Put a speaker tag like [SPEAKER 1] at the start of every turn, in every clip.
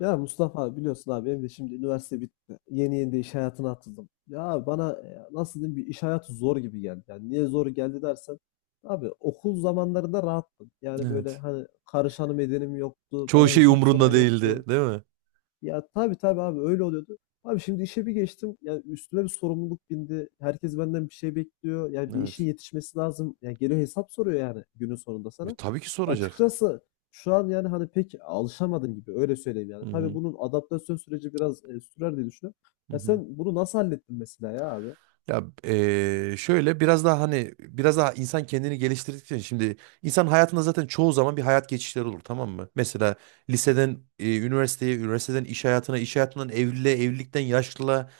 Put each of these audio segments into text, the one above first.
[SPEAKER 1] Ya Mustafa biliyorsun abi benim de şimdi üniversite bitti. Yeni yeni de iş hayatına atıldım. Ya bana nasıl diyeyim bir iş hayatı zor gibi geldi. Yani niye zor geldi dersen abi okul zamanlarında rahattım. Yani böyle
[SPEAKER 2] Evet.
[SPEAKER 1] hani karışanım edenim yoktu.
[SPEAKER 2] Çoğu
[SPEAKER 1] Bana
[SPEAKER 2] şey
[SPEAKER 1] hesap soran
[SPEAKER 2] umrunda değildi,
[SPEAKER 1] yoktu.
[SPEAKER 2] değil mi?
[SPEAKER 1] Ya tabii tabii abi öyle oluyordu. Abi şimdi işe bir geçtim. Yani üstüme bir sorumluluk bindi. Herkes benden bir şey bekliyor. Yani bir işin
[SPEAKER 2] Evet.
[SPEAKER 1] yetişmesi lazım. Yani geliyor hesap soruyor yani günün sonunda sana.
[SPEAKER 2] Tabii ki soracak.
[SPEAKER 1] Açıkçası şu an yani hani pek alışamadım gibi öyle söyleyeyim
[SPEAKER 2] Hı
[SPEAKER 1] yani. Tabii
[SPEAKER 2] hı.
[SPEAKER 1] bunun adaptasyon süreci biraz sürer diye düşünüyorum.
[SPEAKER 2] Hı
[SPEAKER 1] Ya
[SPEAKER 2] hı.
[SPEAKER 1] sen bunu nasıl hallettin mesela ya abi?
[SPEAKER 2] Ya şöyle biraz daha hani biraz daha insan kendini geliştirdikçe şimdi insan hayatında zaten çoğu zaman bir hayat geçişleri olur tamam mı? Mesela liseden üniversiteye, üniversiteden iş hayatına, iş hayatından evliliğe, evlilikten yaşlılığa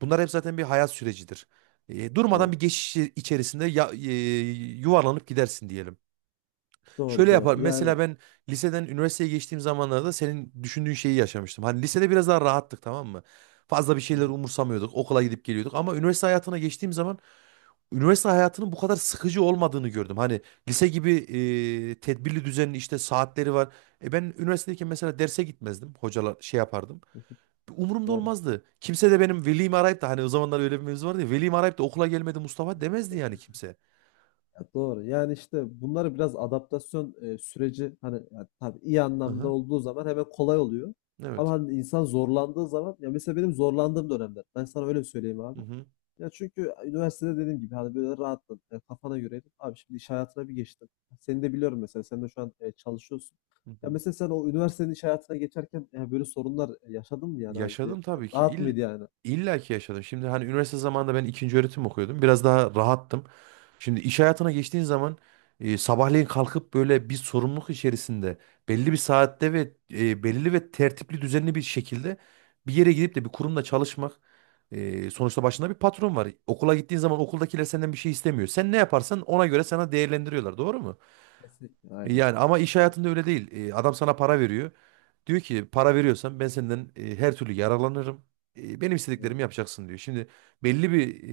[SPEAKER 2] bunlar hep zaten bir hayat sürecidir. Durmadan
[SPEAKER 1] Doğru.
[SPEAKER 2] bir geçiş içerisinde ya, yuvarlanıp gidersin diyelim.
[SPEAKER 1] Doğru
[SPEAKER 2] Şöyle yapar.
[SPEAKER 1] doğru.
[SPEAKER 2] Mesela
[SPEAKER 1] Yani.
[SPEAKER 2] ben liseden üniversiteye geçtiğim zamanlarda senin düşündüğün şeyi yaşamıştım. Hani lisede biraz daha rahattık tamam mı? Fazla bir
[SPEAKER 1] Hı
[SPEAKER 2] şeyler
[SPEAKER 1] hı,
[SPEAKER 2] umursamıyorduk. Okula gidip geliyorduk. Ama üniversite hayatına geçtiğim zaman üniversite hayatının bu kadar sıkıcı olmadığını gördüm. Hani lise gibi tedbirli düzenli işte saatleri var. Ben üniversitedeyken mesela derse gitmezdim. Hocalar şey yapardım.
[SPEAKER 1] hı hı,
[SPEAKER 2] Umurumda
[SPEAKER 1] doğru.
[SPEAKER 2] olmazdı. Kimse de benim velimi arayıp da hani o zamanlar öyle bir mevzu vardı ya. Velimi arayıp da okula gelmedi Mustafa demezdi yani kimse.
[SPEAKER 1] Ya doğru. Yani işte bunları biraz adaptasyon süreci hani ya tabii iyi anlamda
[SPEAKER 2] Aha,
[SPEAKER 1] olduğu zaman hemen kolay oluyor. Ama
[SPEAKER 2] evet.
[SPEAKER 1] hani insan zorlandığı zaman ya mesela benim zorlandığım dönemler. Ben sana öyle söyleyeyim abi.
[SPEAKER 2] Hı hı.
[SPEAKER 1] Ya çünkü üniversitede dediğim gibi hani böyle rahattın. Kafana göreydim. Abi şimdi iş hayatına bir geçtim. Seni de biliyorum mesela. Sen de şu an çalışıyorsun.
[SPEAKER 2] Hı
[SPEAKER 1] Ya
[SPEAKER 2] hı.
[SPEAKER 1] mesela sen o üniversitenin iş hayatına geçerken böyle sorunlar yaşadın mı yani abi?
[SPEAKER 2] Yaşadım tabii ki.
[SPEAKER 1] Rahat mıydı yani?
[SPEAKER 2] İlla ki yaşadım. Şimdi hani üniversite zamanında ben ikinci öğretim okuyordum. Biraz daha rahattım. Şimdi iş hayatına geçtiğin zaman sabahleyin kalkıp böyle bir sorumluluk içerisinde belli bir saatte ve belli ve tertipli düzenli bir şekilde bir yere gidip de bir kurumda çalışmak sonuçta başında bir patron var. Okula gittiğin zaman okuldakiler senden bir şey istemiyor. Sen ne yaparsan ona göre sana değerlendiriyorlar. Doğru mu?
[SPEAKER 1] Kesinlikle. Aynen.
[SPEAKER 2] Yani ama iş hayatında öyle değil. Adam sana para veriyor. Diyor ki para veriyorsan ben senden her türlü yararlanırım. Benim
[SPEAKER 1] Doğru.
[SPEAKER 2] istediklerimi yapacaksın diyor. Şimdi belli bir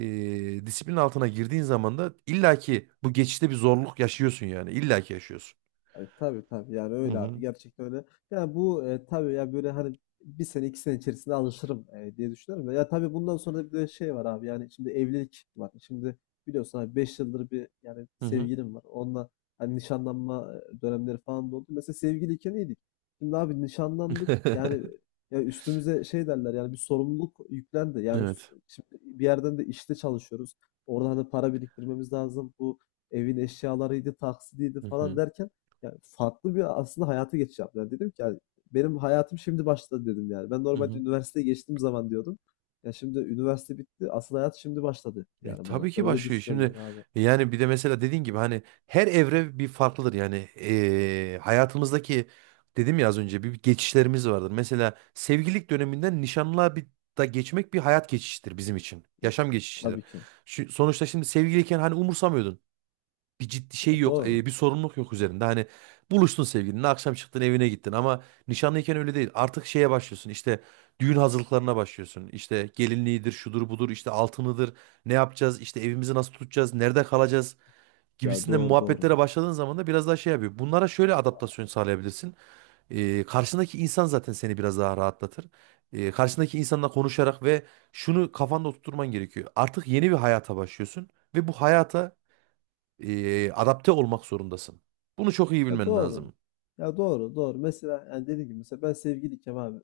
[SPEAKER 2] disiplin altına girdiğin zaman da illaki bu geçişte bir zorluk yaşıyorsun yani. İllaki yaşıyorsun.
[SPEAKER 1] Tabi tabii tabii yani
[SPEAKER 2] Hı
[SPEAKER 1] öyle abi
[SPEAKER 2] hı.
[SPEAKER 1] gerçekten öyle. Ya bu tabii ya böyle hani bir sene iki sene içerisinde alışırım diye düşünüyorum da. Ya tabii bundan sonra da bir de şey var abi yani şimdi evlilik var. Şimdi biliyorsun abi 5 yıldır bir yani
[SPEAKER 2] Hı hı.
[SPEAKER 1] sevgilim var. Onunla hani nişanlanma dönemleri falan da oldu. Mesela sevgiliyken iyiydik. Şimdi abi nişanlandık yani ya üstümüze şey derler yani bir sorumluluk yüklendi. Yani
[SPEAKER 2] Evet.
[SPEAKER 1] şimdi bir yerden de işte çalışıyoruz. Oradan da para biriktirmemiz lazım. Bu evin eşyalarıydı, taksidiydi
[SPEAKER 2] Hı
[SPEAKER 1] falan
[SPEAKER 2] hı.
[SPEAKER 1] derken ya, farklı bir aslında hayata geçiş yaptılar. Dedim ki, hani, "Benim hayatım şimdi başladı." dedim yani. Ben
[SPEAKER 2] Hı
[SPEAKER 1] normalde
[SPEAKER 2] hı.
[SPEAKER 1] üniversiteye geçtiğim zaman diyordum. Ya, şimdi üniversite bitti, asıl hayat şimdi başladı yani bana.
[SPEAKER 2] Tabii
[SPEAKER 1] Ben
[SPEAKER 2] ki
[SPEAKER 1] öyle
[SPEAKER 2] başlıyor.
[SPEAKER 1] düşünüyorum
[SPEAKER 2] Şimdi
[SPEAKER 1] yani abi.
[SPEAKER 2] yani bir de mesela dediğin gibi hani her evre bir farklıdır. Yani hayatımızdaki dedim ya az önce bir geçişlerimiz vardır. Mesela sevgililik döneminden nişanlığa bir da geçmek bir hayat geçişidir bizim için.
[SPEAKER 1] Ya
[SPEAKER 2] Yaşam geçişidir.
[SPEAKER 1] Tabii ki.
[SPEAKER 2] Sonuçta şimdi sevgiliyken hani umursamıyordun bir ciddi
[SPEAKER 1] Ya,
[SPEAKER 2] şey yok,
[SPEAKER 1] doğru.
[SPEAKER 2] bir sorumluluk yok üzerinde. Hani buluştun sevgilinle, akşam çıktın evine gittin ama nişanlıyken öyle değil. Artık şeye başlıyorsun. İşte düğün hazırlıklarına başlıyorsun. İşte gelinliğidir, şudur budur, işte altınıdır. Ne yapacağız? İşte evimizi nasıl tutacağız? Nerede kalacağız?
[SPEAKER 1] Ya,
[SPEAKER 2] Gibisinden
[SPEAKER 1] doğru, doğru.
[SPEAKER 2] muhabbetlere başladığın zaman da biraz daha şey yapıyor. Bunlara şöyle adaptasyon sağlayabilirsin. Karşındaki insan zaten seni biraz daha rahatlatır. Karşındaki insanla konuşarak ve şunu kafanda oturtman gerekiyor. Artık yeni bir hayata başlıyorsun ve bu hayata adapte olmak zorundasın. Bunu çok iyi
[SPEAKER 1] Ya
[SPEAKER 2] bilmen
[SPEAKER 1] doğru.
[SPEAKER 2] lazım.
[SPEAKER 1] Ya doğru, doğru. Mesela yani dediğim gibi mesela ben sevgiliyken abi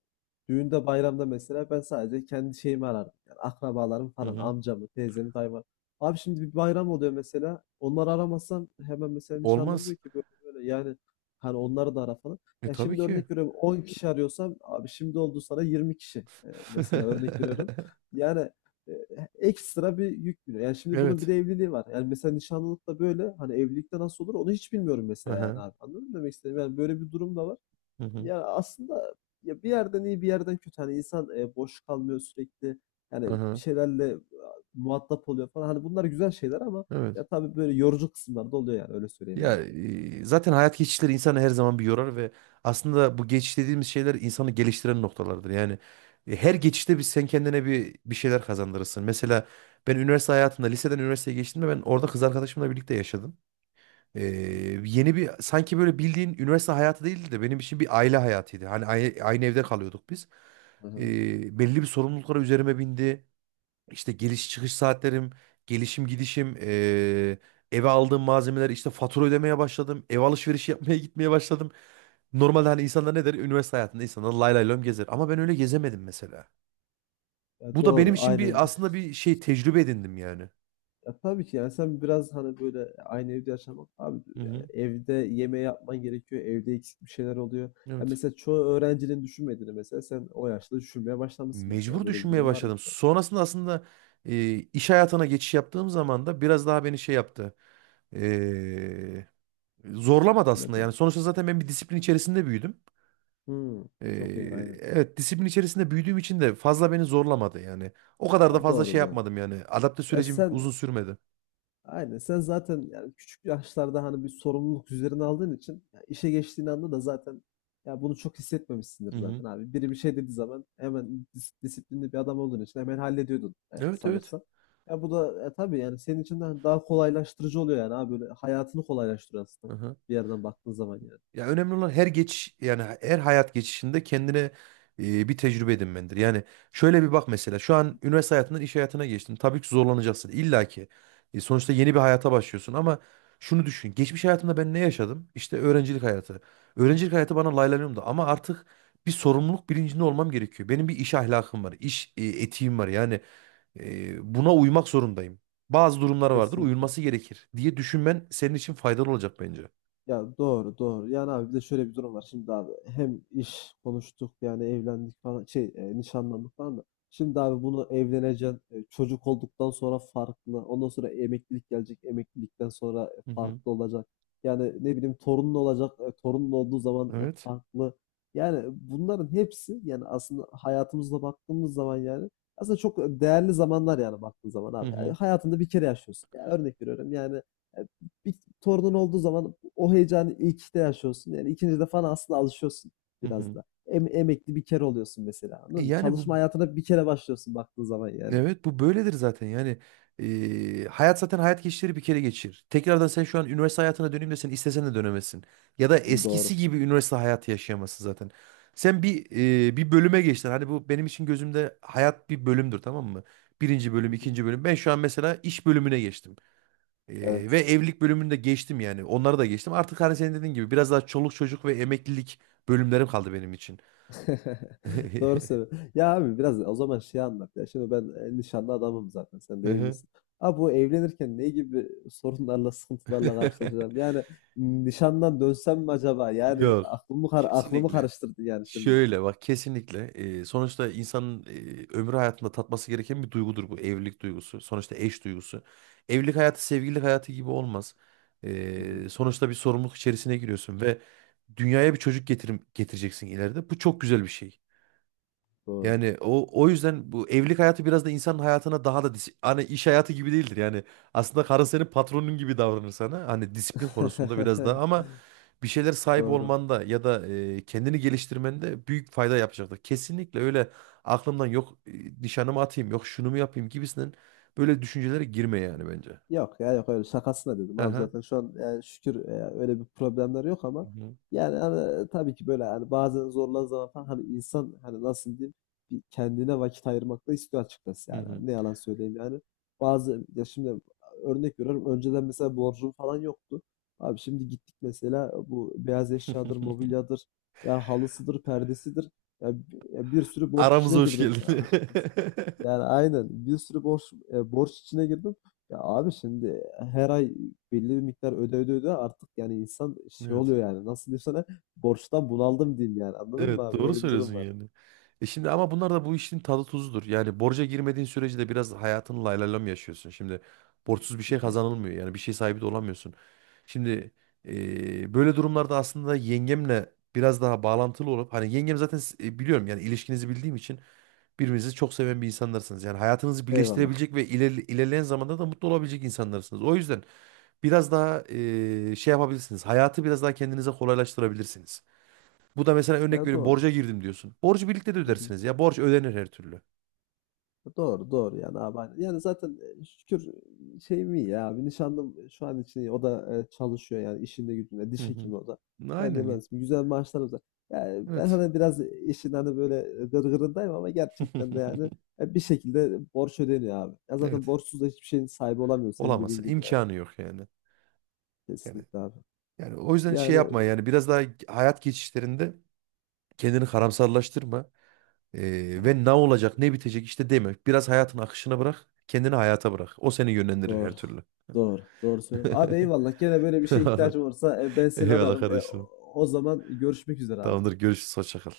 [SPEAKER 1] düğünde bayramda mesela ben sadece kendi şeyimi ararım. Yani akrabalarım
[SPEAKER 2] Hı
[SPEAKER 1] falan
[SPEAKER 2] hı.
[SPEAKER 1] amcamı, teyzemi, dayımı. Abi şimdi bir bayram oluyor mesela. Onları aramazsam hemen mesela nişanlım
[SPEAKER 2] Olmaz.
[SPEAKER 1] diyor ki böyle, böyle yani hani onları da ara falan. Ya
[SPEAKER 2] Tabii
[SPEAKER 1] şimdi
[SPEAKER 2] ki.
[SPEAKER 1] örnek veriyorum 10 kişi arıyorsam abi şimdi oldu sana 20 kişi. Mesela örnek veriyorum. Yani e, ekstra bir yük biniyor. Yani şimdi bunun bir
[SPEAKER 2] Evet.
[SPEAKER 1] de evliliği var. Yani mesela nişanlılıkta böyle, hani evlilikte nasıl olur onu hiç bilmiyorum mesela yani
[SPEAKER 2] Aha,
[SPEAKER 1] abi. Anladın mı demek istediğim? Yani böyle bir durum da var.
[SPEAKER 2] Hı hı.
[SPEAKER 1] Yani aslında ya bir yerden iyi bir yerden kötü. Hani insan boş kalmıyor sürekli. Yani bir
[SPEAKER 2] Aha,
[SPEAKER 1] şeylerle muhatap oluyor falan. Hani bunlar güzel şeyler ama
[SPEAKER 2] Evet.
[SPEAKER 1] ya tabii böyle yorucu kısımlar da oluyor yani öyle söyleyeyim
[SPEAKER 2] Ya
[SPEAKER 1] abi.
[SPEAKER 2] zaten hayat geçişleri insanı her zaman bir yorar ve aslında bu geçiş dediğimiz şeyler insanı geliştiren noktalardır. Yani her geçişte sen kendine bir şeyler kazandırırsın. Mesela ben üniversite hayatında liseden üniversiteye geçtiğimde ben orada kız arkadaşımla birlikte yaşadım. Ee, yeni bir sanki böyle bildiğin üniversite hayatı değildi de benim için bir aile hayatıydı. Hani aynı evde kalıyorduk biz.
[SPEAKER 1] Hı hı.
[SPEAKER 2] Belli bir sorumluluklara üzerime bindi. İşte geliş çıkış saatlerim, gelişim gidişim, eve aldığım malzemeler, işte fatura ödemeye başladım. Ev alışverişi yapmaya gitmeye başladım. Normalde hani insanlar ne der? Üniversite hayatında insanlar lay lay lom gezer. Ama ben öyle gezemedim mesela.
[SPEAKER 1] Ya
[SPEAKER 2] Bu da benim
[SPEAKER 1] doğru
[SPEAKER 2] için
[SPEAKER 1] aynen.
[SPEAKER 2] bir aslında bir şey tecrübe edindim yani.
[SPEAKER 1] Ya tabii ki yani sen biraz hani böyle aynı evde yaşamak abi
[SPEAKER 2] Hı
[SPEAKER 1] yani
[SPEAKER 2] hı.
[SPEAKER 1] evde yeme yapman gerekiyor. Evde eksik bir şeyler oluyor. Ya
[SPEAKER 2] Evet.
[SPEAKER 1] mesela çoğu öğrencinin düşünmediğini mesela sen o yaşta düşünmeye başlamışsın mesela.
[SPEAKER 2] mecbur
[SPEAKER 1] Böyle bir
[SPEAKER 2] düşünmeye
[SPEAKER 1] durum varmış
[SPEAKER 2] başladım.
[SPEAKER 1] yani.
[SPEAKER 2] Sonrasında aslında iş hayatına geçiş yaptığım zaman da biraz daha beni şey yaptı. E, Zorlamadı aslında. Yani
[SPEAKER 1] Neden?
[SPEAKER 2] sonuçta zaten ben bir disiplin içerisinde büyüdüm.
[SPEAKER 1] Hmm,
[SPEAKER 2] E,
[SPEAKER 1] çok iyi aynen.
[SPEAKER 2] evet disiplin içerisinde büyüdüğüm için de fazla beni zorlamadı yani. O kadar da
[SPEAKER 1] Ya
[SPEAKER 2] fazla şey
[SPEAKER 1] doğru doğru.
[SPEAKER 2] yapmadım yani. Adapte
[SPEAKER 1] Ya
[SPEAKER 2] sürecim
[SPEAKER 1] sen
[SPEAKER 2] uzun sürmedi.
[SPEAKER 1] Aynen. Sen zaten yani küçük yaşlarda hani bir sorumluluk üzerine aldığın için ya işe geçtiğin anda da zaten ya bunu çok hissetmemişsindir
[SPEAKER 2] Hı hı.
[SPEAKER 1] zaten abi. Biri bir şey dediği zaman hemen disiplinli bir adam olduğun için hemen hallediyordun
[SPEAKER 2] Evet evet.
[SPEAKER 1] sanırsam. Ya bu da tabii yani senin için de hani daha kolaylaştırıcı oluyor yani abi böyle hayatını kolaylaştırıyor aslında
[SPEAKER 2] Aha.
[SPEAKER 1] bir yerden baktığın zaman yani.
[SPEAKER 2] Ya önemli olan her geç yani her hayat geçişinde kendine bir tecrübe edinmendir. Yani şöyle bir bak mesela şu an üniversite hayatından iş hayatına geçtin. Tabii ki zorlanacaksın illa ki. Sonuçta yeni bir hayata başlıyorsun ama şunu düşün. Geçmiş hayatımda ben ne yaşadım? İşte öğrencilik hayatı. Öğrencilik hayatı bana laylanıyordu ama artık bir sorumluluk bilincinde olmam gerekiyor. Benim bir iş ahlakım var, iş etiğim var. Yani buna uymak zorundayım. Bazı durumlar vardır,
[SPEAKER 1] Kesinlikle.
[SPEAKER 2] uyulması gerekir diye düşünmen senin için faydalı olacak bence.
[SPEAKER 1] Ya doğru doğru. Yani abi bir de şöyle bir durum var. Şimdi abi hem iş konuştuk yani evlendik falan şey nişanlandık falan da. Şimdi abi bunu evleneceksin. Çocuk olduktan sonra farklı. Ondan sonra emeklilik gelecek. Emeklilikten sonra
[SPEAKER 2] Hı hı.
[SPEAKER 1] farklı olacak. Yani ne bileyim torunun olacak. Torunun olduğu zaman
[SPEAKER 2] Evet.
[SPEAKER 1] farklı. Yani bunların hepsi yani aslında hayatımızda baktığımız zaman yani aslında çok değerli zamanlar yani baktığın zaman
[SPEAKER 2] Hı
[SPEAKER 1] abi. Yani
[SPEAKER 2] hı.
[SPEAKER 1] hayatında bir kere yaşıyorsun. Yani örnek veriyorum yani e, bir torunun olduğu zaman o heyecanı ilkte yaşıyorsun. Yani ikinci de falan aslında alışıyorsun
[SPEAKER 2] Hı
[SPEAKER 1] biraz
[SPEAKER 2] hı.
[SPEAKER 1] da. Emekli bir kere oluyorsun mesela. Anladın mı?
[SPEAKER 2] Yani bu
[SPEAKER 1] Çalışma hayatına bir kere başlıyorsun baktığın zaman yani.
[SPEAKER 2] evet bu böyledir zaten yani hayat zaten hayat geçişleri bir kere geçir. Tekrardan sen şu an üniversite hayatına döneyim desen istesen de dönemezsin. Ya da eskisi
[SPEAKER 1] Doğru.
[SPEAKER 2] gibi üniversite hayatı yaşayamazsın zaten. Sen bir bölüme geçtin. Hani bu benim için gözümde hayat bir bölümdür tamam mı? Birinci bölüm, ikinci bölüm. Ben şu an mesela iş bölümüne geçtim. Ve
[SPEAKER 1] Evet.
[SPEAKER 2] evlilik bölümünü de geçtim yani. Onları da geçtim. Artık hani senin dediğin gibi biraz daha çoluk çocuk ve emeklilik bölümlerim kaldı benim için.
[SPEAKER 1] Doğru söylüyorsun. Ya abi biraz o zaman şey anlat ya. Şimdi ben nişanlı adamım zaten. Sen
[SPEAKER 2] Hı
[SPEAKER 1] de
[SPEAKER 2] hı.
[SPEAKER 1] evlisin. Abi bu evlenirken ne gibi sorunlarla, sıkıntılarla karşılaşacağım? Yani nişandan dönsem mi acaba? Yani
[SPEAKER 2] Yok.
[SPEAKER 1] aklımı
[SPEAKER 2] Kesinlikle.
[SPEAKER 1] karıştırdın yani şimdi.
[SPEAKER 2] Şöyle bak kesinlikle sonuçta insanın ömrü hayatında tatması gereken bir duygudur bu evlilik duygusu. Sonuçta eş duygusu. Evlilik hayatı sevgililik hayatı gibi olmaz. Sonuçta bir sorumluluk içerisine giriyorsun ve dünyaya bir çocuk getireceksin ileride. Bu çok güzel bir şey.
[SPEAKER 1] Doğru.
[SPEAKER 2] Yani o yüzden bu evlilik hayatı biraz da insanın hayatına daha da hani iş hayatı gibi değildir. Yani aslında karın senin patronun gibi davranır sana. Hani disiplin konusunda biraz daha ama bir şeyler sahip
[SPEAKER 1] Doğru.
[SPEAKER 2] olmanda ya da kendini geliştirmende büyük fayda yapacaktır. Kesinlikle öyle aklımdan yok nişanımı atayım, yok şunu mu yapayım gibisinden böyle düşüncelere girme yani bence.
[SPEAKER 1] Yok ya yok öyle şakasına dedim abi
[SPEAKER 2] Aha.
[SPEAKER 1] zaten şu an yani şükür öyle bir problemler yok
[SPEAKER 2] Hı
[SPEAKER 1] ama
[SPEAKER 2] hı.
[SPEAKER 1] yani hani, tabii ki böyle hani bazen zorlan zaman falan hani insan hani nasıl diyeyim bir kendine vakit ayırmak da istiyor açıkçası
[SPEAKER 2] Hı
[SPEAKER 1] yani.
[SPEAKER 2] hı.
[SPEAKER 1] Hani ne yalan söyleyeyim yani. Bazı ya şimdi örnek veriyorum önceden mesela borcum falan yoktu. Abi şimdi gittik mesela bu beyaz eşyadır, mobilyadır, ya halısıdır, perdesidir. Ya, ya bir sürü borç
[SPEAKER 2] Aramıza
[SPEAKER 1] içine
[SPEAKER 2] hoş
[SPEAKER 1] girdim
[SPEAKER 2] geldin.
[SPEAKER 1] açıkçası. Yani aynen bir sürü borç içine girdim. Ya abi şimdi her ay belli bir miktar öde öde öde artık yani insan şey
[SPEAKER 2] Evet.
[SPEAKER 1] oluyor yani nasıl diyeyim sana borçtan bunaldım diyeyim yani anladın mı
[SPEAKER 2] Evet
[SPEAKER 1] abi
[SPEAKER 2] doğru
[SPEAKER 1] öyle bir
[SPEAKER 2] söylüyorsun
[SPEAKER 1] durum var.
[SPEAKER 2] yani. Şimdi ama bunlar da bu işin tadı tuzudur. Yani borca girmediğin sürece de biraz hayatını lay lay lam yaşıyorsun. Şimdi borçsuz bir
[SPEAKER 1] Hı
[SPEAKER 2] şey
[SPEAKER 1] hı.
[SPEAKER 2] kazanılmıyor. Yani bir şey sahibi de olamıyorsun. Şimdi böyle durumlarda aslında yengemle biraz daha bağlantılı olup hani yengem zaten biliyorum yani ilişkinizi bildiğim için birbirinizi çok seven bir insanlarsınız. Yani hayatınızı
[SPEAKER 1] Eyvallah.
[SPEAKER 2] birleştirebilecek ve ilerleyen zamanda da mutlu olabilecek insanlarsınız. O yüzden biraz daha şey yapabilirsiniz. Hayatı biraz daha kendinize kolaylaştırabilirsiniz. Bu da mesela örnek
[SPEAKER 1] Ya
[SPEAKER 2] veriyorum
[SPEAKER 1] doğru.
[SPEAKER 2] borca girdim diyorsun. Borcu birlikte de
[SPEAKER 1] Hı hı.
[SPEAKER 2] ödersiniz ya. Borç ödenir her türlü.
[SPEAKER 1] Doğru, doğru yani abi, aynen. Yani zaten, şükür şey mi ya abi, nişanlım şu an için iyi. O da, çalışıyor yani işinde gücünde,
[SPEAKER 2] Hı
[SPEAKER 1] diş
[SPEAKER 2] hı.
[SPEAKER 1] hekimi o da. Ben de
[SPEAKER 2] Aynen ya.
[SPEAKER 1] mühendisim. Güzel maaşlarımız var. Yani ben
[SPEAKER 2] Evet.
[SPEAKER 1] hani biraz işin hani böyle gırgırındayım ama gerçekten de yani, bir şekilde borç ödeniyor abi. Ya zaten
[SPEAKER 2] Evet.
[SPEAKER 1] borçsuz da hiçbir şeyin sahibi olamıyor senin dediğin
[SPEAKER 2] Olamazsın.
[SPEAKER 1] gibi yani.
[SPEAKER 2] İmkanı yok yani. Yani
[SPEAKER 1] Kesinlikle abi.
[SPEAKER 2] yani o yüzden şey
[SPEAKER 1] Yani
[SPEAKER 2] yapma yani biraz daha hayat geçişlerinde kendini karamsarlaştırma. Ee,
[SPEAKER 1] tamam.
[SPEAKER 2] ve ne olacak ne bitecek işte deme. Biraz hayatın akışına bırak. Kendini hayata bırak. O seni yönlendirir her
[SPEAKER 1] Doğru.
[SPEAKER 2] türlü.
[SPEAKER 1] Doğru. Doğru söylüyorsun. Abi eyvallah. Gene böyle bir şeye
[SPEAKER 2] Anladım.
[SPEAKER 1] ihtiyacım olursa, ben seni
[SPEAKER 2] Eyvallah
[SPEAKER 1] ararım. O
[SPEAKER 2] kardeşim.
[SPEAKER 1] o zaman görüşmek üzere abi.
[SPEAKER 2] Tamamdır. Görüşürüz. Hoşça kal.